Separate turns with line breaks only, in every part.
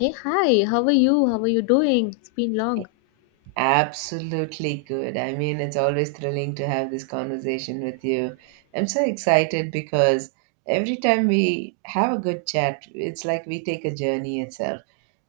Hey, hi, how are you? How are you doing? It's been long.
Absolutely good. I mean, it's always thrilling to have this conversation with you. I'm so excited because every time we have a good chat, it's like we take a journey itself.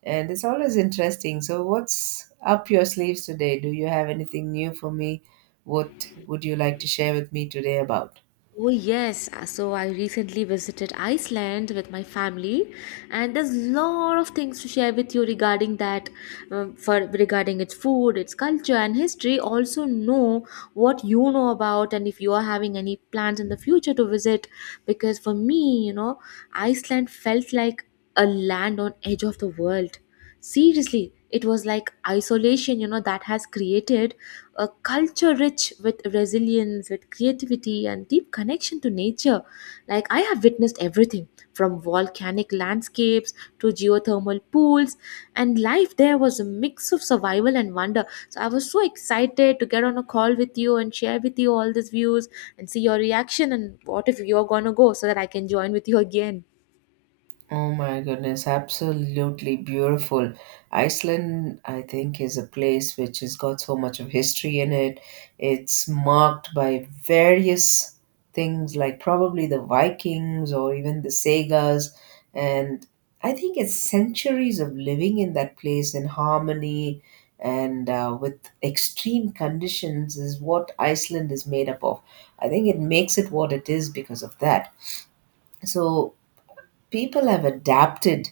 And it's always interesting. So, what's up your sleeves today? Do you have anything new for me? What would you like to share with me today about?
Oh, yes. So I recently visited Iceland with my family, and there's a lot of things to share with you regarding that, for regarding its food, its culture, and history. Also, know what you know about, and if you are having any plans in the future to visit, because for me, Iceland felt like a land on edge of the world. Seriously, it was like isolation, that has created a culture rich with resilience, with creativity, and deep connection to nature. Like, I have witnessed everything from volcanic landscapes to geothermal pools, and life there was a mix of survival and wonder. So, I was so excited to get on a call with you and share with you all these views and see your reaction and what if you're gonna go so that I can join with you again.
Oh my goodness, absolutely beautiful. Iceland, I think, is a place which has got so much of history in it. It's marked by various things like probably the Vikings or even the Sagas. And I think it's centuries of living in that place in harmony and with extreme conditions is what Iceland is made up of. I think it makes it what it is because of that. So people have adapted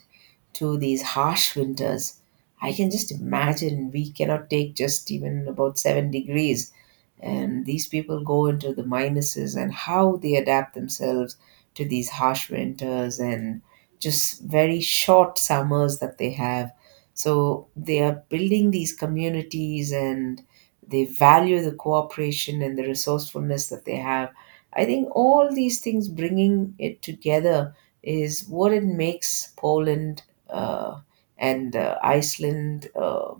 to these harsh winters. I can just imagine we cannot take just even about 7 degrees, and these people go into the minuses and how they adapt themselves to these harsh winters and just very short summers that they have, so they are building these communities, and they value the cooperation and the resourcefulness that they have. I think all these things bringing it together is what it makes Poland uh, and Iceland, uh,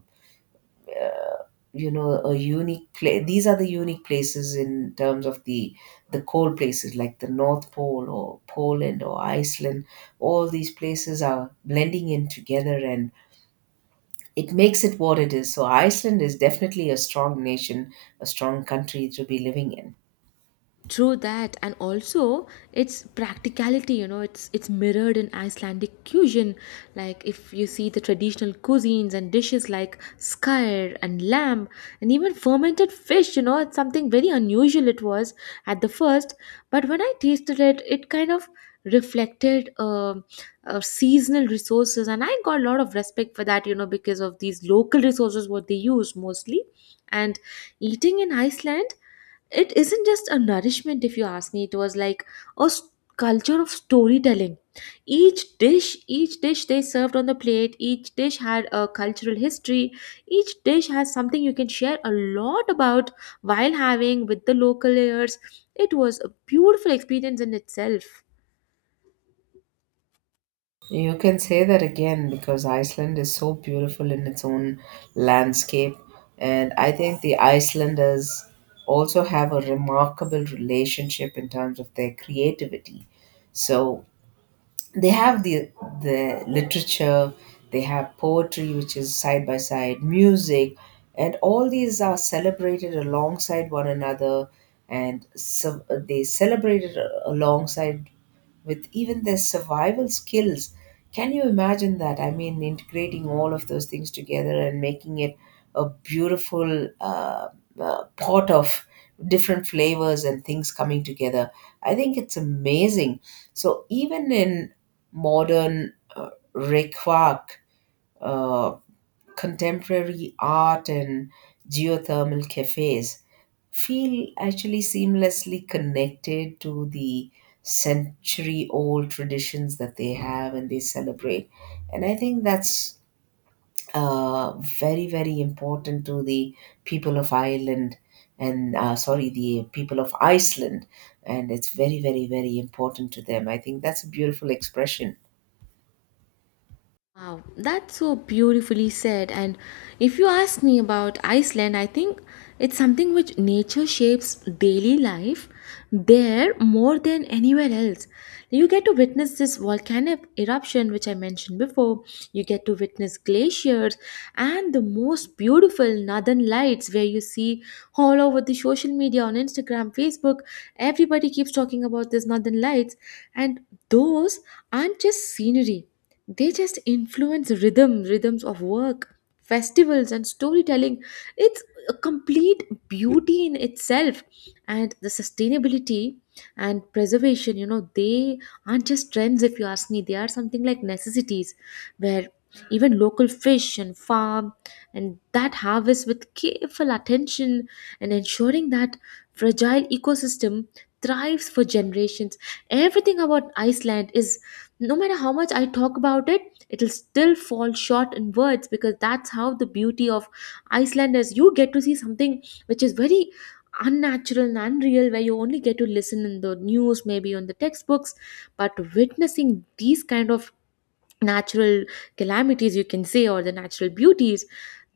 you know a unique place. These are the unique places in terms of the cold places like the North Pole or Poland or Iceland. All these places are blending in together, and it makes it what it is. So Iceland is definitely a strong nation, a strong country to be living in.
True that, and also its practicality. You know, it's mirrored in Icelandic cuisine. Like if you see the traditional cuisines and dishes like skyr and lamb, and even fermented fish. You know, it's something very unusual. It was at the first, but when I tasted it, it kind of reflected seasonal resources, and I got a lot of respect for that. You know, because of these local resources what they use mostly, and eating in Iceland it isn't just a nourishment if you ask me it was like a s- culture of storytelling. Each dish they served on the plate, each dish had a cultural history, each dish has something you can share a lot about while having with the local layers. It was a beautiful experience in itself.
You can say that again, because Iceland is so beautiful in its own landscape. And I think the Icelanders also have a remarkable relationship in terms of their creativity. So they have the literature, they have poetry which is side by side music, and all these are celebrated alongside one another. And so they celebrated alongside with even their survival skills. Can you imagine that? I mean, integrating all of those things together and making it a beautiful pot of different flavors and things coming together. I think it's amazing. So even in modern, required uh, contemporary art and geothermal cafes feel actually seamlessly connected to the century old traditions that they have and they celebrate. And I think that's uh, very very important to the people of Ireland, and sorry, the people of Iceland. And it's very very very important to them. I think that's a beautiful expression.
Wow, that's so beautifully said. And if you ask me about Iceland, I think it's something which nature shapes daily life there more than anywhere else. You get to witness this volcanic eruption, which I mentioned before. You get to witness glaciers and the most beautiful northern lights, where you see all over the social media on Instagram, Facebook, everybody keeps talking about these northern lights. And those aren't just scenery, they just influence rhythms of work, festivals, and storytelling. It's a complete beauty in itself. And the sustainability and preservation, you know, they aren't just trends, if you ask me they are something like necessities, where even local fish and farm and that harvest with careful attention and ensuring that fragile ecosystem thrives for generations. Everything about Iceland is, no matter how much I talk about it, it'll still fall short in words, because that's how the beauty of Iceland is. You get to see something which is very unnatural and unreal, where you only get to listen in the news, maybe on the textbooks, but witnessing these kind of natural calamities, you can say, or the natural beauties,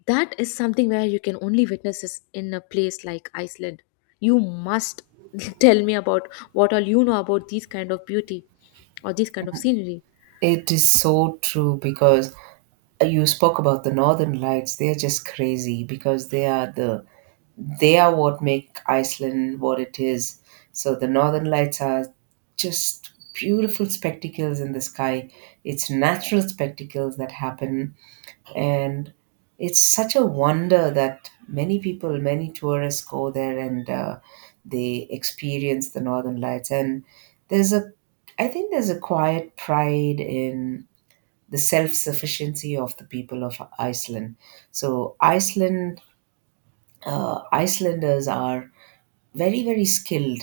that is something where you can only witness this in a place like Iceland. You must tell me about what all you know about these kind of beauty or these kind of scenery.
It is so true because you spoke about the Northern Lights. They're just crazy because they are what make Iceland what it is. So the Northern Lights are just beautiful spectacles in the sky. It's natural spectacles that happen, and it's such a wonder that many people many tourists go there, and they experience the northern lights. And there's a, I think there's a quiet pride in the self-sufficiency of the people of Iceland. So Iceland, Icelanders are very very skilled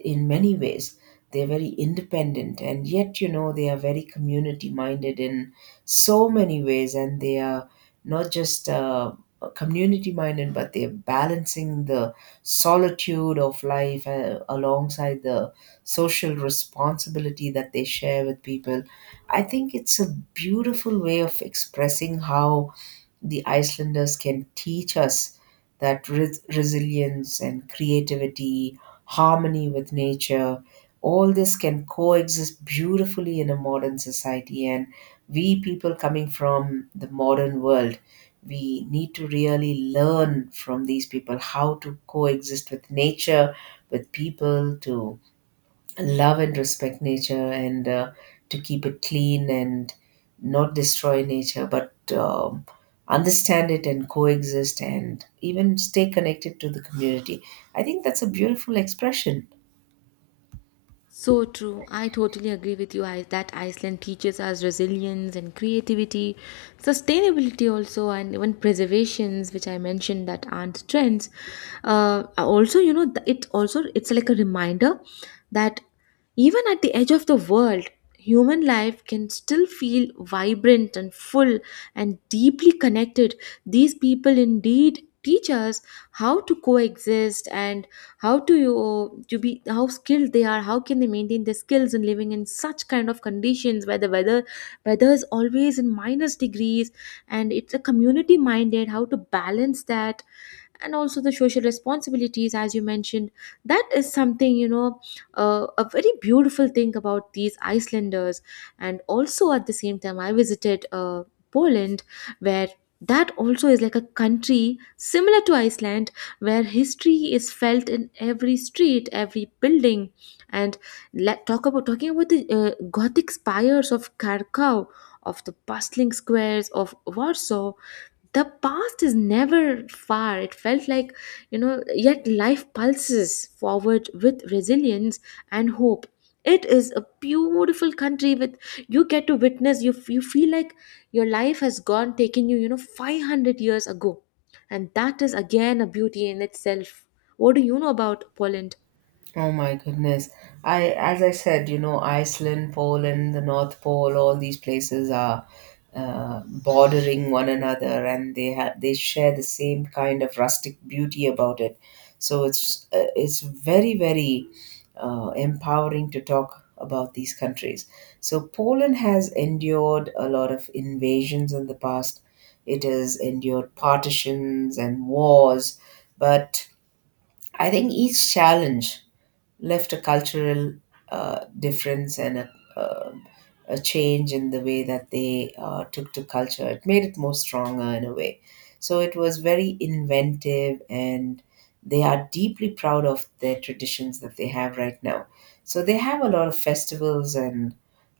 in many ways. They're very independent and yet, they are very community minded in so many ways. And they are not just community minded, but they're balancing the solitude of life alongside the social responsibility that they share with people. I think it's a beautiful way of expressing how the Icelanders can teach us that resilience and creativity, harmony with nature. All this can coexist beautifully in a modern society. And we people coming from the modern world, we need to really learn from these people how to coexist with nature, with people, to love and respect nature, and to keep it clean and not destroy nature, but understand it and coexist and even stay connected to the community. I think that's a beautiful expression.
So true. I totally agree with you I, that Iceland teaches us resilience and creativity, sustainability also, and even preservations, which I mentioned that aren't trends. Also, you know, it also it's like a reminder that even at the edge of the world, human life can still feel vibrant and full and deeply connected. These people indeed teach us how to coexist, and how do you to be how skilled they are, how can they maintain their skills in living in such kind of conditions where the weather is always in minus degrees. And it's a community minded, how to balance that and also the social responsibilities, as you mentioned. That is something, you know, a very beautiful thing about these Icelanders. And also at the same time I visited Poland, where that also is like a country similar to Iceland, where history is felt in every street, every building. And let talk about talking about the gothic spires of Krakow, of the bustling squares of Warsaw, the past is never far, it felt like, you know, yet life pulses forward with resilience and hope. It is a beautiful country with, you get to witness, you feel like your life has gone taking you, you know, 500 years ago, and that is again a beauty in itself. What do you know about Poland?
Oh my goodness. I, as I said, you know, Iceland, Poland, the North Pole, all these places are bordering one another, and they share the same kind of rustic beauty about it. So it's very very empowering to talk about these countries. So Poland has endured a lot of invasions in the past. It has endured partitions and wars, but I think each challenge left a cultural difference and um a change in the way that they took to culture. It made it more stronger in a way. So it was very inventive, and they are deeply proud of their traditions that they have right now. So they have a lot of festivals and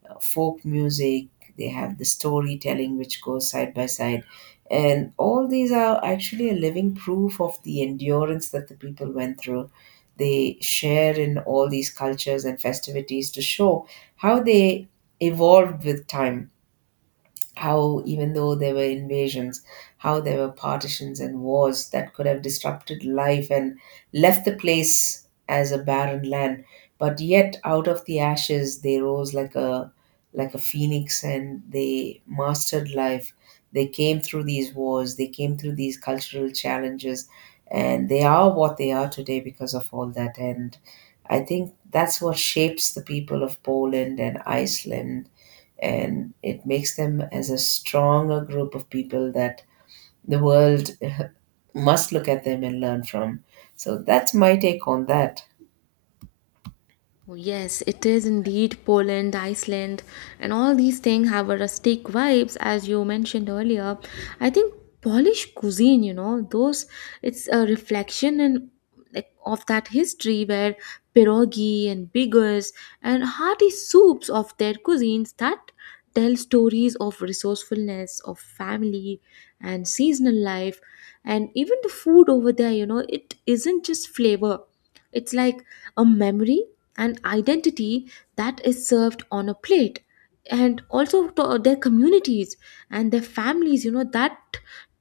folk music. They have the storytelling which goes side by side. And all these are actually a living proof of the endurance that the people went through. They share in all these cultures and festivities to show how they evolved with time, how even though there were invasions, how there were partitions and wars that could have disrupted life and left the place as a barren land. But yet out of the ashes they rose like a phoenix and they mastered life. They came through these wars, they came through these cultural challenges, and they are what they are today because of all that. And I think that's what shapes the people of Poland and Iceland, and it makes them as a stronger group of people that the world must look at them and learn from. So that's my take on that.
Oh, yes, it is indeed Poland, Iceland, and all these things have a rustic vibes, as you mentioned earlier. I think Polish cuisine, you know, those, it's a reflection in like of that history, where pierogi and biggers and hearty soups of their cuisines that tell stories of resourcefulness, of family and seasonal life. And even the food over there, you know, it isn't just flavor. It's like a memory, an identity that is served on a plate. And also to their communities and their families, you know, that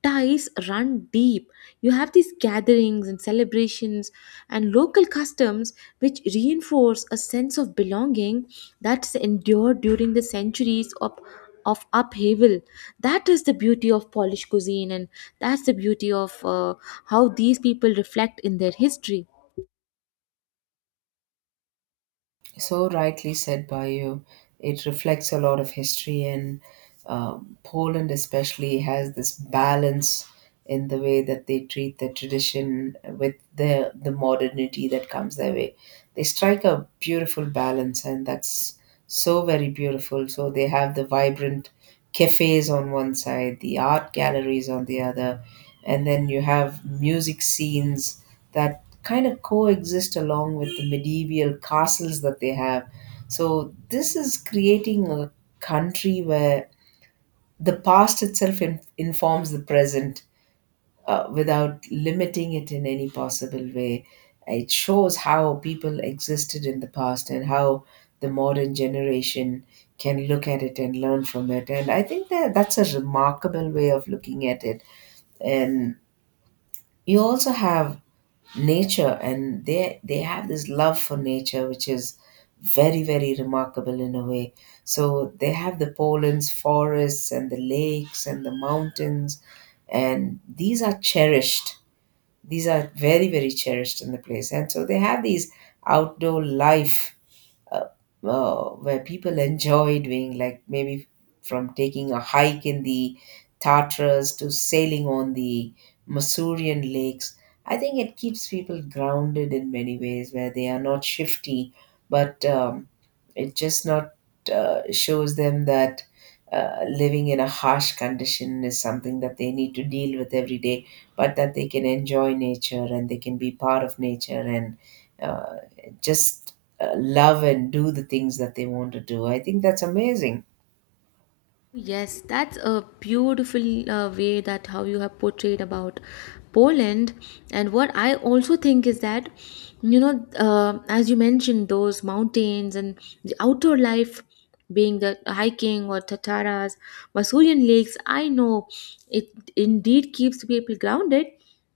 ties run deep. You have these gatherings and celebrations and local customs which reinforce a sense of belonging that's endured during the centuries of upheaval. That is the beauty of Polish cuisine, and that's the beauty of how these people reflect in their history.
So rightly said by you. It reflects a lot of history, and Poland especially has this balance in the way that they treat the tradition with the modernity that comes their way. They strike a beautiful balance, and that's so very beautiful. So they have the vibrant cafes on one side, the art galleries on the other, and then you have music scenes that kind of coexist along with the medieval castles that they have. So this is creating a country where the past itself informs the present without limiting it in any possible way. It shows how people existed in the past and how the modern generation can look at it and learn from it. And I think that that's a remarkable way of looking at it. And you also have nature, and they have this love for nature which is very very remarkable in a way. So they have the Poland's forests and the lakes and the mountains, and these are cherished. These are very very cherished in the place. And so they have these outdoor life, uh, where people enjoy doing, like maybe from taking a hike in the Tartars to sailing on the Masurian lakes. I think it keeps people grounded in many ways where they are not shifty, but it just not shows them that living in a harsh condition is something that they need to deal with every day, but that they can enjoy nature and they can be part of nature, and uh, just love and do the things that they want to do. I think that's amazing.
Yes, that's a beautiful way that how you have portrayed about Poland. And what I also think is that, you know, as you mentioned, those mountains and the outdoor life, being the hiking or Tataras, Masurian lakes, I know it indeed keeps people grounded.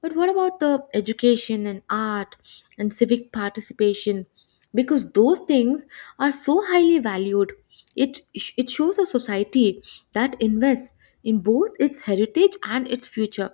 But what about the education and art and civic participation? Because those things are so highly valued. It shows a society that invests in both its heritage and its future.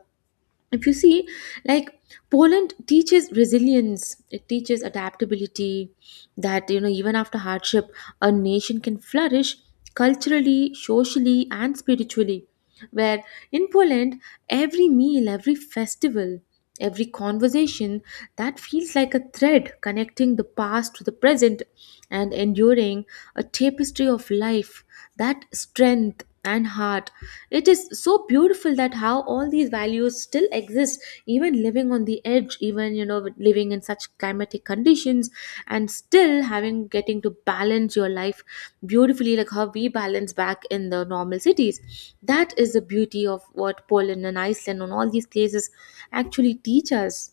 If you see, like, Poland teaches resilience, it teaches adaptability, that, you know, even after hardship, a nation can flourish culturally, socially, and spiritually. Where in Poland, every meal, every festival, every conversation that feels like a thread connecting the past to the present and enduring a tapestry of life, that strength and heart. It is so beautiful that how all these values still exist, even living on the edge, even, you know, with living in such climatic conditions, and still having getting to balance your life beautifully, like how we balance back in the normal cities. That is the beauty of what Poland and Iceland and all these places actually teach us.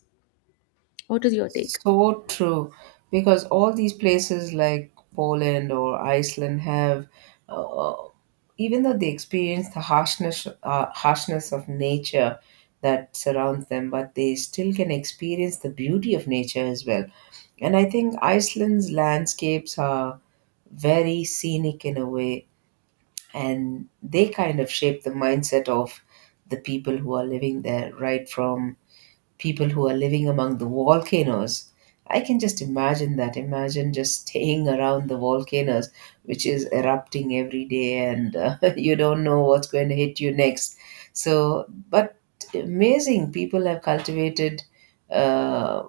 What is your take?
So true. Because all these places like Poland or Iceland have, uh, uh, even though they experience the harshness of nature that surrounds them, but they still can experience the beauty of nature as well. And I think Iceland's landscapes are very scenic in a way, and they kind of shape the mindset of the people who are living there, right from people who are living among the volcanoes. I can just imagine that. Imagine just staying around the volcanoes, which is erupting every day, and you don't know what's going to hit you next. So, but amazing, people have cultivated uh,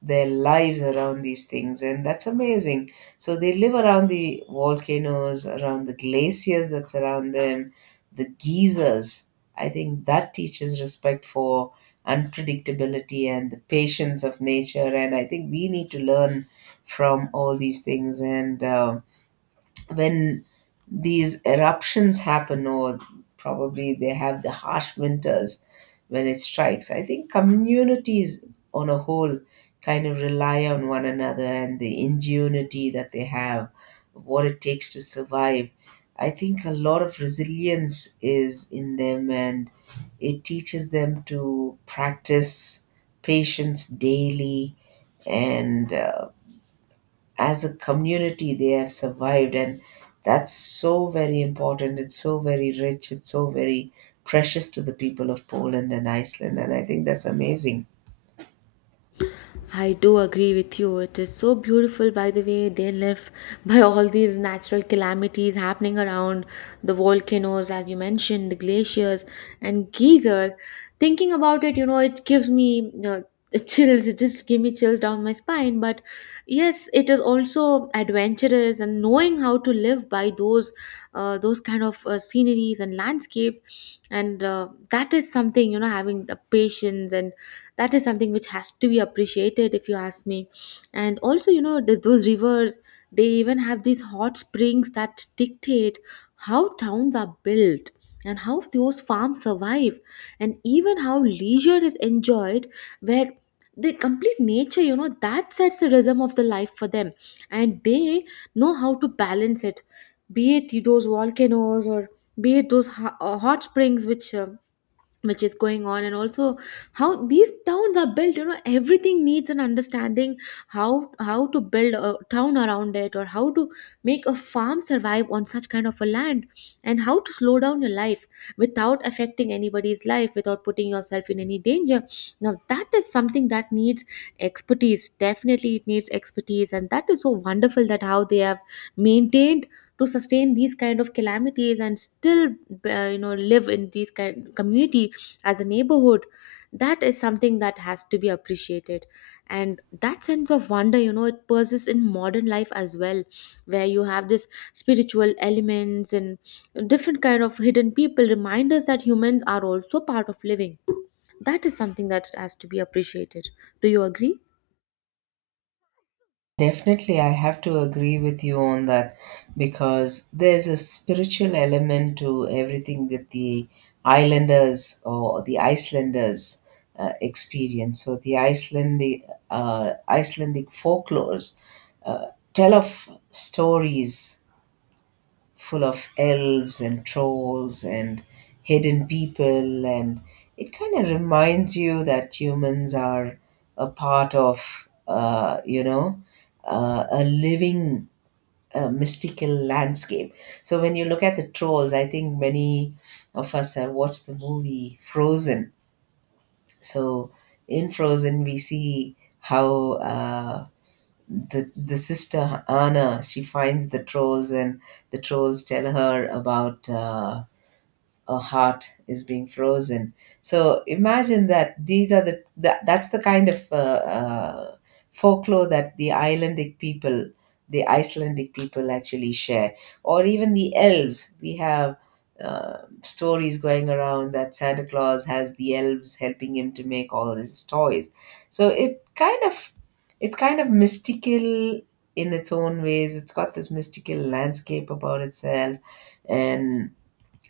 their lives around these things, and that's amazing. So, they live around the volcanoes, around the glaciers that surround them, the geysers. I think that teaches respect for unpredictability and the patience of nature. And I think we need to learn from all these things. And when these eruptions happen, or probably they have the harsh winters when it strikes, I think communities on a whole kind of rely on one another and the ingenuity that they have, what it takes to survive. I think a lot of resilience is in them, and it teaches them to practice patience daily. And As a community, they have survived, and that's so very important. It's so very rich, it's so very precious to the people of Poland and Iceland, and I think that's amazing.
I do agree with you. It is so beautiful, by the way, they live by all these natural calamities happening around the volcanoes, as you mentioned, the glaciers and geysers. Thinking about it, you know, it gives me chills. It just gives me chills down my spine. But yes, it is also adventurous, and knowing how to live by those, those kind of sceneries and landscapes, and that is something, you know, having the patience, and that is something which has to be appreciated if you ask me. And also, you know, those rivers, they even have these hot springs that dictate how towns are built and how those farms survive and even how leisure is enjoyed, where the complete nature, you know, that sets the rhythm of the life for them, and they know how to balance it, be it those volcanoes or be it those hot springs which is going on. And also how these towns are built, you know, everything needs an understanding, how to build a town around it or how to make a farm survive on such kind of a land, and how to slow down your life without affecting anybody's life, without putting yourself in any danger. Now that is something that needs expertise, definitely it needs expertise. And that is so wonderful that how they have maintained to sustain these kind of calamities and still, you know, live in these kind community as a neighborhood. That is something that has to be appreciated. And that sense of wonder, you know, it persists in modern life as well, where you have this spiritual elements and different kind of hidden people reminders that humans are also part of living. That is something that has to be appreciated. Do you agree?
Definitely, I have to agree with you on that, because there's a spiritual element to everything that the islanders or the Icelanders experience. So the Icelandic Icelandic folklores uh, tell of stories full of elves and trolls and hidden people, and it kind of reminds you that humans are a part of a living, mystical landscape. So when you look at the trolls, I think many of us have watched the movie Frozen. So in Frozen, we see how the sister Anna, she finds the trolls, and the trolls tell her about, a heart is being frozen. So imagine that these are that's the kind of folklore that the Icelandic people actually share. Or even the elves, we have stories going around that Santa Claus has the elves helping him to make all his toys. So it's kind of mystical in its own ways. It's got this mystical landscape about itself. And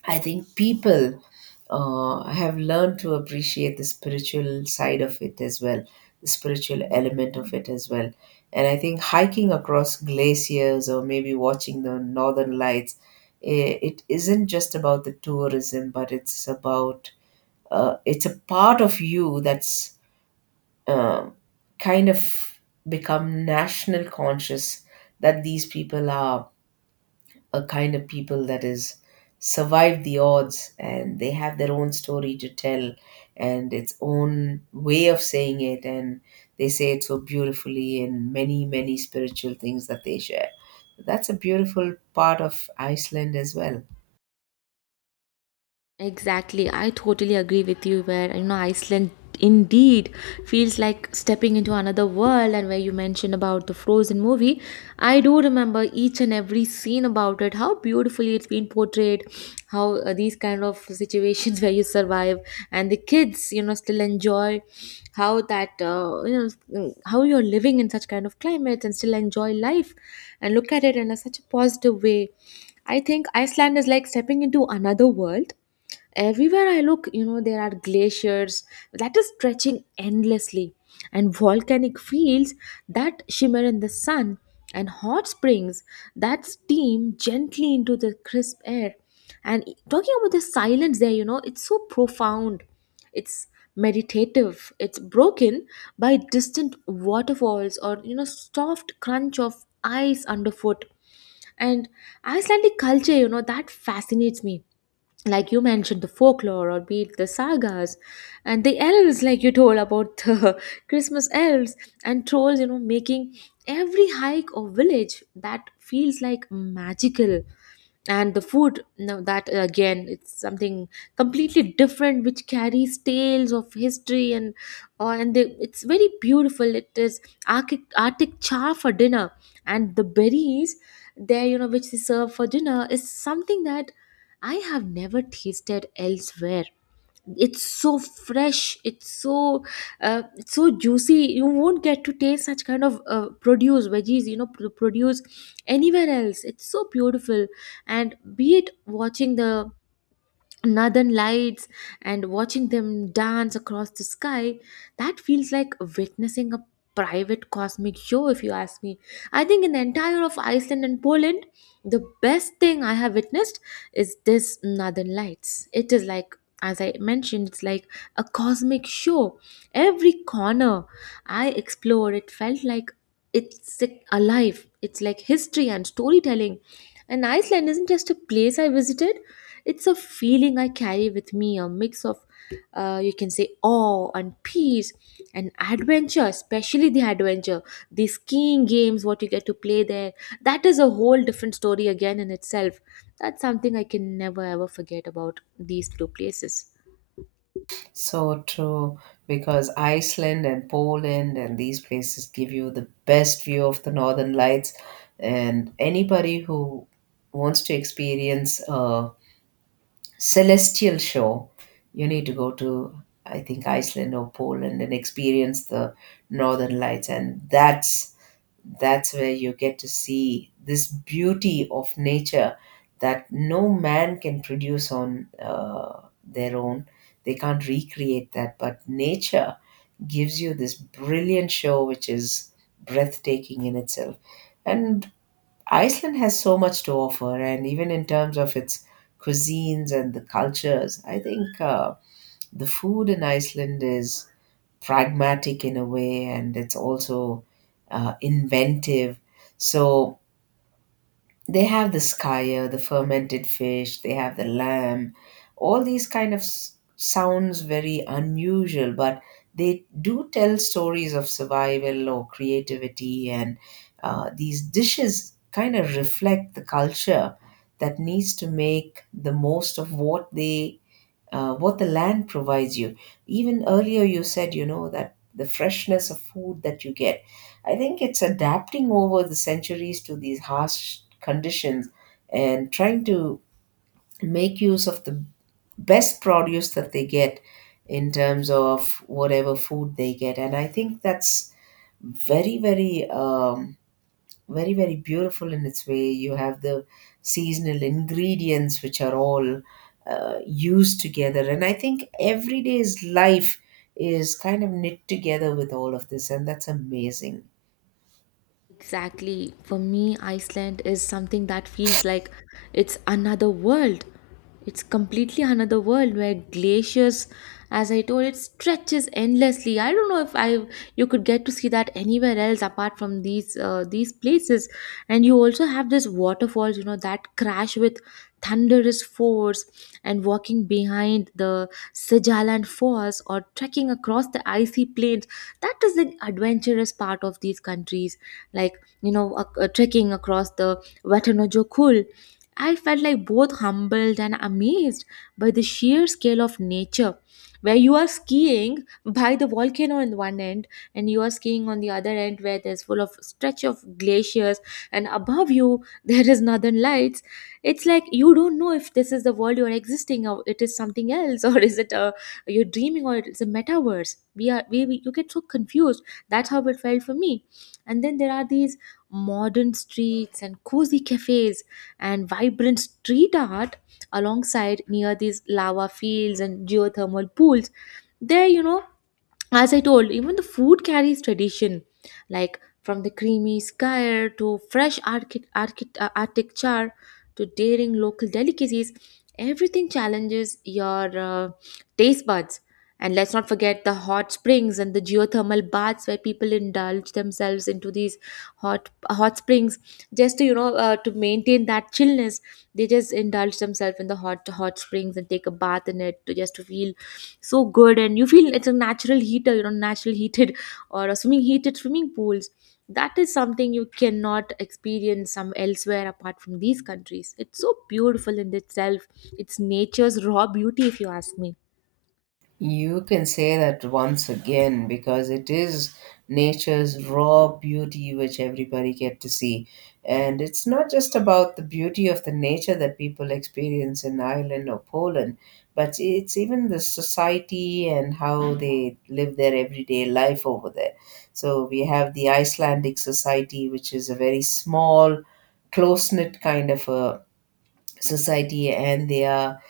I think people have learned to appreciate the spiritual side of it as well, the spiritual element of it as well. And I think hiking across glaciers or maybe watching the northern lights, it isn't just about the tourism, but it's about, it's a part of you that's uh, kind of become national conscious, that these people are a kind of people that is survived the odds, and they have their own story to tell and its own way of saying it, and they say it so beautifully in many many spiritual things that they share. That's a beautiful part of Iceland as well.
Exactly, I totally agree with you. Where, you know, Iceland indeed feels like stepping into another world, and where you mentioned about the Frozen movie, I do remember each and every scene about it. How beautifully it's been portrayed, how these kind of situations where you survive, and the kids, you know, still enjoy how that how you're living in such kind of climate and still enjoy life, and look at it in a, such a positive way. I think Iceland is like stepping into another world. Everywhere I look, you know, there are glaciers that is stretching endlessly, and volcanic fields that shimmer in the sun, and hot springs that steam gently into the crisp air. And talking about the silence there, you know, it's so profound. It's meditative. It's broken by distant waterfalls or, you know, soft crunch of ice underfoot. And Icelandic culture, you know, that fascinates me, like you mentioned the folklore or be it the sagas and the elves, like you told about the Christmas elves and trolls, you know, making every hike or village that feels like magical. And the food, now that again, it's something completely different, which carries tales of history and they, it's very beautiful. It is arctic char for dinner, and the berries there, you know, which they serve for dinner is something that I have never tasted elsewhere. It's so fresh, it's so juicy. You won't get to taste such kind of produce veggies, you know, produce anywhere else. It's so beautiful. And be it watching the northern lights and watching them dance across the sky, that feels like witnessing a private cosmic show, if you ask me. I think in the entire of Iceland and Poland, the best thing I have witnessed is this northern lights. It is like, as I mentioned, it's like a cosmic show. Every corner I explored, it felt like it's like alive. It's like history and storytelling. And Iceland isn't just a place I visited, it's a feeling I carry with me, a mix of, you can say, awe and peace and adventure, especially the adventure. The skiing games, what you get to play there, that is a whole different story again in itself. That's something I can never ever forget about these two places.
So true, because Iceland and Poland and these places give you the best view of the northern lights. And anybody who wants to experience celestial show, you need to go to, I think, Iceland or Poland, and experience the northern lights. And that's where you get to see this beauty of nature that no man can produce on their own. They can't recreate that, but nature gives you this brilliant show, which is breathtaking in itself. And Iceland has so much to offer, and even in terms of its cuisines and the cultures, I think the food in Iceland is pragmatic in a way, and it's also inventive. So they have the skyer, the fermented fish, they have the lamb. All these kind of sounds very unusual, but they do tell stories of survival or creativity, and these dishes kind of reflect the culture that needs to make the most of what they what the land provides you. Even earlier, you said, you know, that the freshness of food that you get. I think it's adapting over the centuries to these harsh conditions, and trying to make use of the best produce that they get in terms of whatever food they get. And I think that's very, very. Very very beautiful in its way. You have the seasonal ingredients which are all used together, and I think everyday's life is kind of knit together with all of this, and that's amazing.
Exactly. For me, Iceland is something that feels like it's another world. It's completely another world where glaciers, as I told, it stretches endlessly. I don't know if I you could get to see that anywhere else apart from these places. And you also have these waterfalls, you know, that crash with thunderous force. And walking behind the Sijaland Falls or trekking across the icy plains, that is an adventurous part of these countries, like, you know, a trekking across the Watanojokull. I felt like both humbled and amazed by the sheer scale of nature, where you are skiing by the volcano on one end and you are skiing on the other end, where there's full of stretch of glaciers, and above you there is northern lights. It's like you don't know if this is the world you're existing or it is something else, or is it a you're dreaming or it's a metaverse. We you get so confused. That's how it felt for me. And then there are these modern streets and cozy cafes and vibrant street art alongside near these lava fields and geothermal pools. There, you know, as I told, even the food carries tradition, like from the creamy skyr to fresh architecture to daring local delicacies. Everything challenges your taste buds. And let's not forget the hot springs and the geothermal baths where people indulge themselves into these hot springs just to, you know, to maintain that chillness. They just indulge themselves in the hot springs and take a bath in it to just to feel so good. And you feel it's a natural heater, you know, natural heated or a swimming heated swimming pools. That is something you cannot experience some elsewhere apart from these countries. It's so beautiful in itself. It's nature's raw beauty, if you ask me.
You can say that once again, because it is nature's raw beauty which everybody get to see. And it's not just about the beauty of the nature that people experience in Ireland or Poland, but it's even the society and how they live their everyday life over there. So we have the Icelandic society, which is a very small, close knit kind of a society, and they are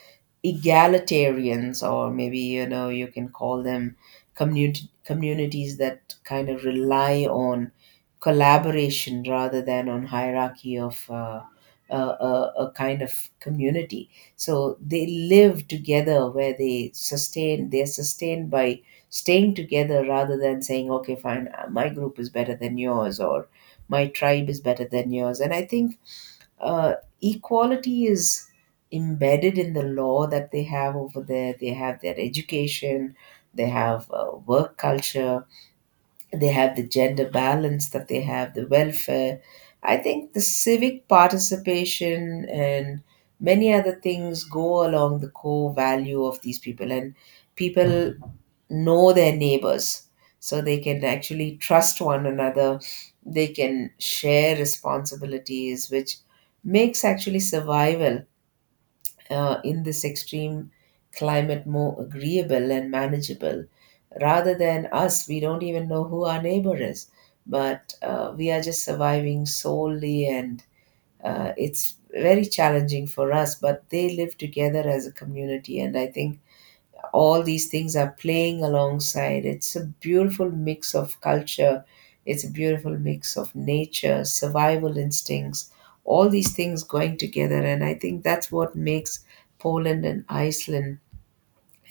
egalitarians, or maybe, you know, you can call them community communities that kind of rely on collaboration rather than on hierarchy of a kind of community. So they live together, where they're sustained by staying together, rather than saying, okay fine, my group is better than yours, or my tribe is better than yours. And I think uh, equality is embedded in the law that they have over there. They have their education, they have work culture, they have the gender balance that they have, the welfare. I think the civic participation and many other things go along the core value of these people, and people know their neighbors. So they can actually trust one another. They can share responsibilities, which makes actually survival in this extreme climate more agreeable and manageable, rather than us, we don't even know who our neighbor is, but we are just surviving solely, and it's very challenging for us, but they live together as a community. And I think all these things are playing alongside. It's a beautiful mix of culture, it's a beautiful mix of nature, survival instincts, all these things going together. And I think that's what makes Poland and Iceland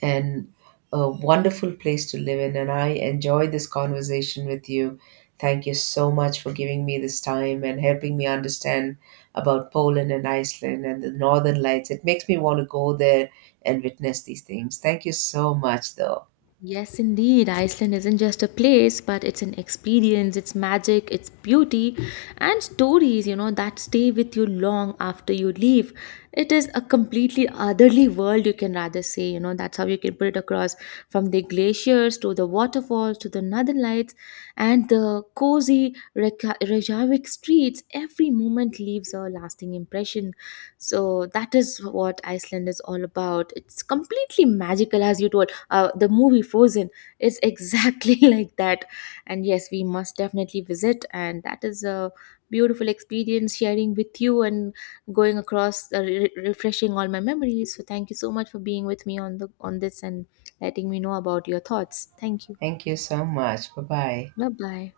and a wonderful place to live in. And I enjoyed this conversation with you. Thank you so much for giving me this time and helping me understand about Poland and Iceland and the Northern Lights. It makes me want to go there and witness these things. Thank you so much, though.
Yes, indeed. Iceland isn't just a place, but it's an experience, it's magic, it's beauty, and stories, you know, that stay with you long after you leave. It is a completely otherly world, you can rather say, you know, that's how you can put it across, from the glaciers to the waterfalls to the northern lights and the cozy Reykjavik streets. Every moment leaves a lasting impression. So, that is what Iceland is all about. It's completely magical. As you told, the movie Frozen is exactly like that. And yes, we must definitely visit. And that is a beautiful experience sharing with you and going across, refreshing all my memories. So thank you so much for being with me on the on this and letting me know about your thoughts. Thank you.
Thank you so much. Bye bye.
Bye bye.